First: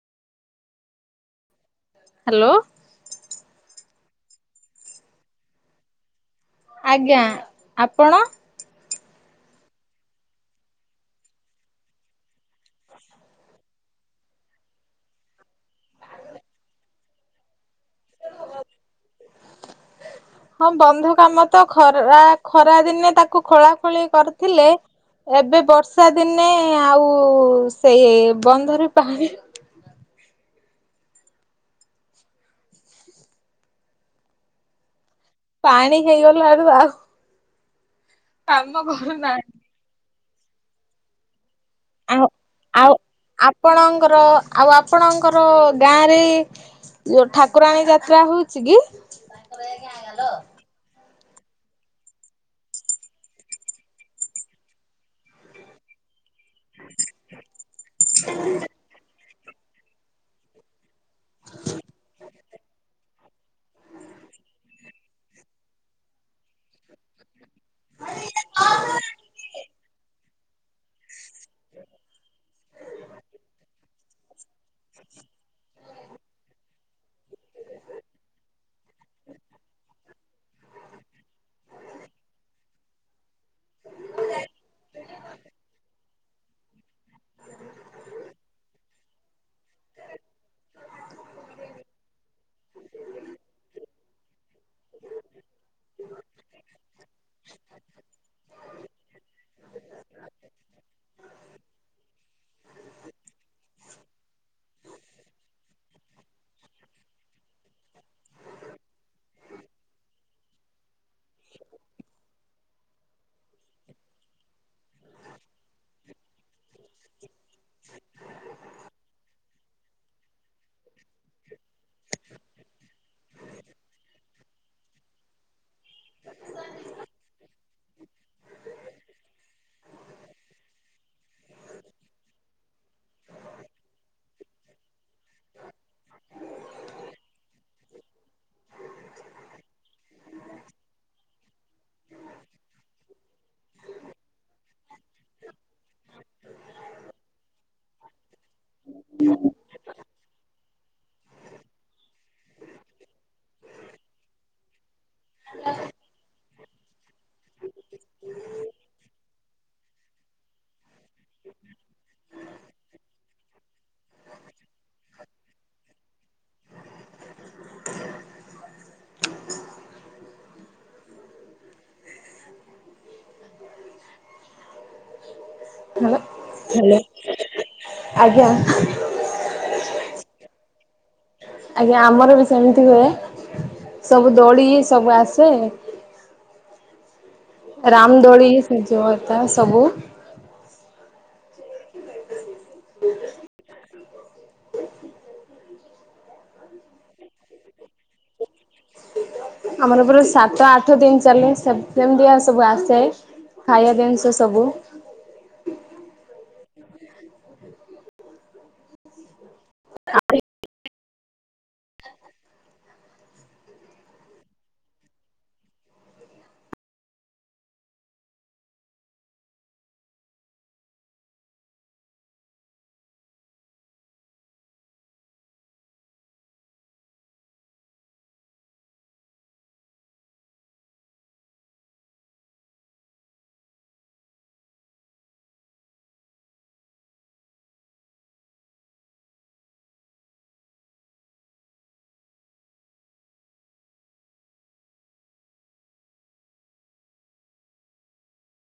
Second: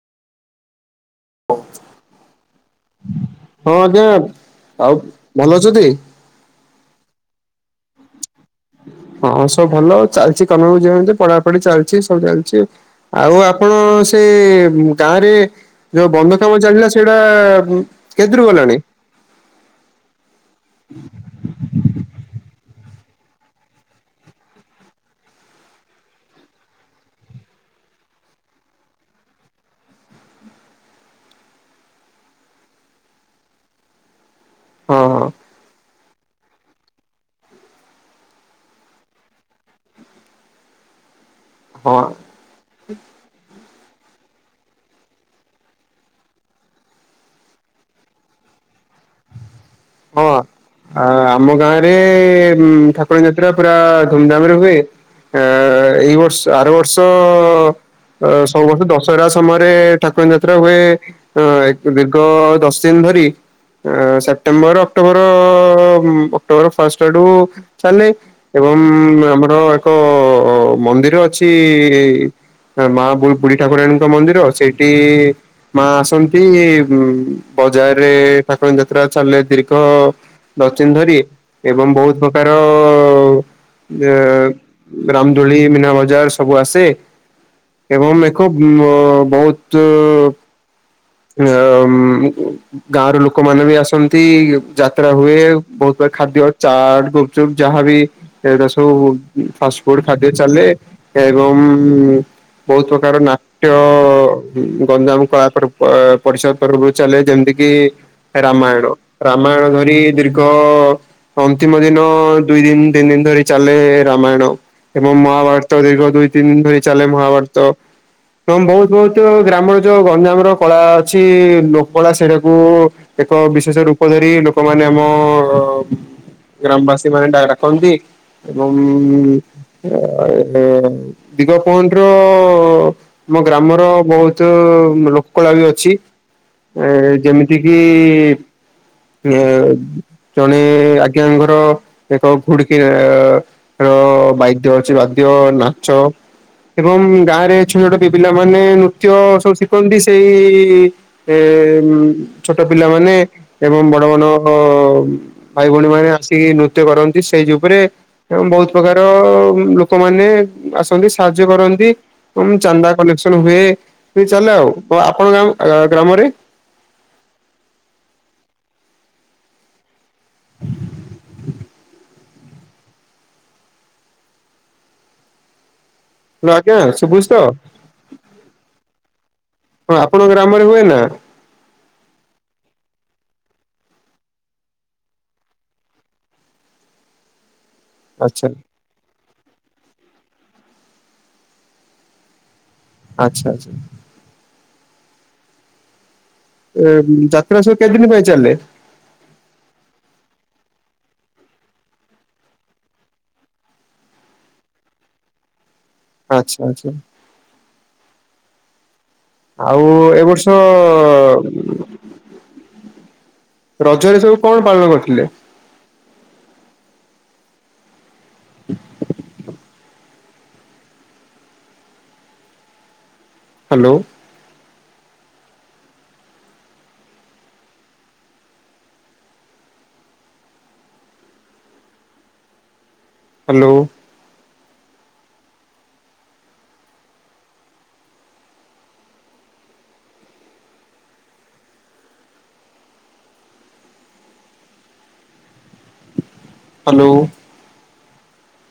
Hello. ହଁ ଆଜ୍ଞା। ଆଉ ଭଲ ଅଛନ୍ତି? ଆଜ୍ଞା ଆପଣ? ହଁ ସବୁ ଭଲ ଚାଲିଛି କାମ ବି ଚାଲିଛି ପଢାପଢି ଚାଲିଛି ସବୁ ଚାଲିଛି। ଆଉ ଆ ପଣ ସେ ଗାଁରେ ଯୋଉ ବନ୍ଧ କାମ ଚାଲିଲା ସେଇଟା କେତେଦୁରୁ ଗଲାଣି? ହଁ ବନ୍ଧ କାମ ତ ଖରା, ଖରା ଦିନେ ତାକୁ ଖୋଳା ଖୋଳି କରିଥିଲେ। ଏବେ ବର୍ଷା ଦିନେ ଆଉ ସେଇ ବନ୍ଧରେ ପାଣି ହଁ ହଁ। ପାଣି ହେଇଗଲାରୁ ଆଉ କାମ କରୁନାହିଁ। ହଁ। ଆଉ ଆଉ ଆପଣଙ୍କର, ଆଉ ଆପଣଙ୍କର ଗାଁରେ ଯୋଉ ଠାକୁରାଣୀ ଯାତ୍ରା ହଉଛି କି? ହଁ ହାଲୋ। ଆ ଆମ ଗାଁରେ ଠାକୁର ଯାତ୍ରା ପୁରା ଧୁମଧାମ ରେ ହୁଏ। ଆ ଏଇ ବର୍ଷ ଆର ବର୍ଷ ସବୁ ବର୍ଷ ଦଶହରା ସମୟରେ ଠାକୁ ରାଣୀ ଯାତ୍ରା ହୁଏ। ଦୀର୍ଘ ଆଉ ଦଶ ଦିନ ଧରି। ସେପ୍ଟେମ୍ବର ଅକ୍ଟୋବର ଅକ୍ଟୋବର ଫାଷ୍ଟଆଡୁ ଚାଲେ ଏବଂ ଆମର ଏକ ମନ୍ଦିର ଅଛି। ମା ବୁଢୀ ଠାକୁରାଣୀଙ୍କ ମନ୍ଦିର, ସେଇଠି ମା ଆସନ୍ତି ଉ ବଜାରରେ ଠାକୁ ରାଣୀ ଯାତ୍ରା ଚାଲେ ଦୀର୍ଘ ଦଶଦିନ ଧରି, ଏବଂ ବହୁତ ପ୍ରକାର ରାମଦୋଳି ମୀନା ବଜାର ସବୁ ଆସେ। ଏବଂ ମେକ୍ଅପ୍ ବହୁତ ହ [unintelligible] ଗାଁ ରୁ ଲୋକମାନେ ବି ଆସନ୍ତି, ଯାତ୍ରା ହୁ, ଏ ବହୁତ ପ୍ରକାର ଖାଦ୍ୟ ଚାଟ ଚୁପ୍ ଯାହାବି ଏରା ସବୁ ଫାଷ୍ଟ ଫୁଡ ଖାଦ୍ୟ ଚାଲେ ଏବଂ ବହୁତ ପ୍ରକାର ନାଟ୍ୟ ଗଞ୍ଜାମ କଳା କ୍ରୁ ଅ ପରିଷଦ ପର୍ବ ଚାଲେ ଯେମତି କି ରାମାୟଣ ରାମାୟଣ ଧରି ଦୀର୍ଘ ଅନ୍ତିମ ଦିନ ଦୁଇ ଦିନ ତିନି ଦିନ ଧରି ଚାଲେ ରାମାୟଣ। ଏବଂ ମହାଭାରତ ଦୀର୍ଘ ଦୁଇ ତିନି ଦିନ ଧରି ଚାଲେ ମହାଭାରତ। ହଁ ବହୁତ ବହୁତ ଗ୍ରାମର ଯୋଉ ଗଞ୍ଜାମ ର କଳା ଅଛି ଲୋକ କଳା ସେଇଟାକୁ ଏକ ବିଶେଷ ରୂପ ଧରି ଲୋକମାନେ ଆମ ଗ୍ରାମବାସୀ ମାନେ ଡାକ ଡାକନ୍ତି। ଏବଂ ଅ ଦିଗ ପହଣ୍ଟ ର ଆମ ଗ୍ରାମର ବହୁତ ଲ କଳା ବି ଅଛି। ଏ ଯେମିତି କିି ଏ ଜଣେ ଆଜ୍ଞା ଘର ଏକ ଘୁଡିକି ର ବାଦ୍ୟ ଅଛି, ବାଦ୍ୟ ନାଚ‌ ଏବଂ ଗାଁ ରେ ଛୋଟ ଛୋଟ ପିଲାମାନୋନେ ନୃତ୍ୟ ସବୁ ଶିଖନ୍ତି। ଏଇ ଏମ୍ ଛୋଟ ପିଲା ମାନେ, ଏବଂ ବଡ ବଡ ଭାଇ ଭଉଣୀ ମାନେ, ଆ ଟି ନୃତ୍ୟ କରନ୍ତି ଷ୍ଟେଜ ଉପରେ। ଏବଂ ବହୁତ ପ୍ରକାର ଲୋକମାନେ ଆସନ୍ତି, ସାହାଯ୍ୟ କରନ୍ତି। ଏବଂ ଚାନ୍ଦା କଲେକ୍ସନ ହୁଏ ହୁ ଚାଲେ। ଆଉ ଆପଣଙ୍କ ଗ୍ରାମରେ? ହାଲୋ ଆଜ୍ଞା ହ୍ୟାଲୋ ସୁଭୁଚି ତ? ଆଜ୍ଞା ହଁ ଆପଣଙ୍କ ଗ୍ରାମରେ ହୁଏ ନା? ଆଜ୍ଞା ଆମର ବି ସେମିତି ହୁଏ। ସବୁ ଦୋଳି ସବୁ ଆସେ। ଆଚ୍ଛା ରାମଦୋଳି ଯ ସବୁ। ଆଚ୍ଛା ଆଚ୍ଛା। [unintelligible] ଯାତ୍ରା ସବୁ କେତେଦିନି ପାଇଁ ଚାଲେ? ଆମର ପୁରା ସାତ ଆଠ ଦିନ୍ ଚାଲେ ସେପ୍ତେମ୍ ଦିଆ ସବୁ ଆସେ। ଖାଇବା ଦିନ୍ ସ ସବୁ। ଆଚ୍ଛା ଆଚ୍ଛା। ଆଉ ଏ ବର୍ଷ ରଜରେ ସବୁ କଣ ପାଳନ କରିଥିଲେ? ହାଲୋ। ହାଲୋ। ହାଲୋ।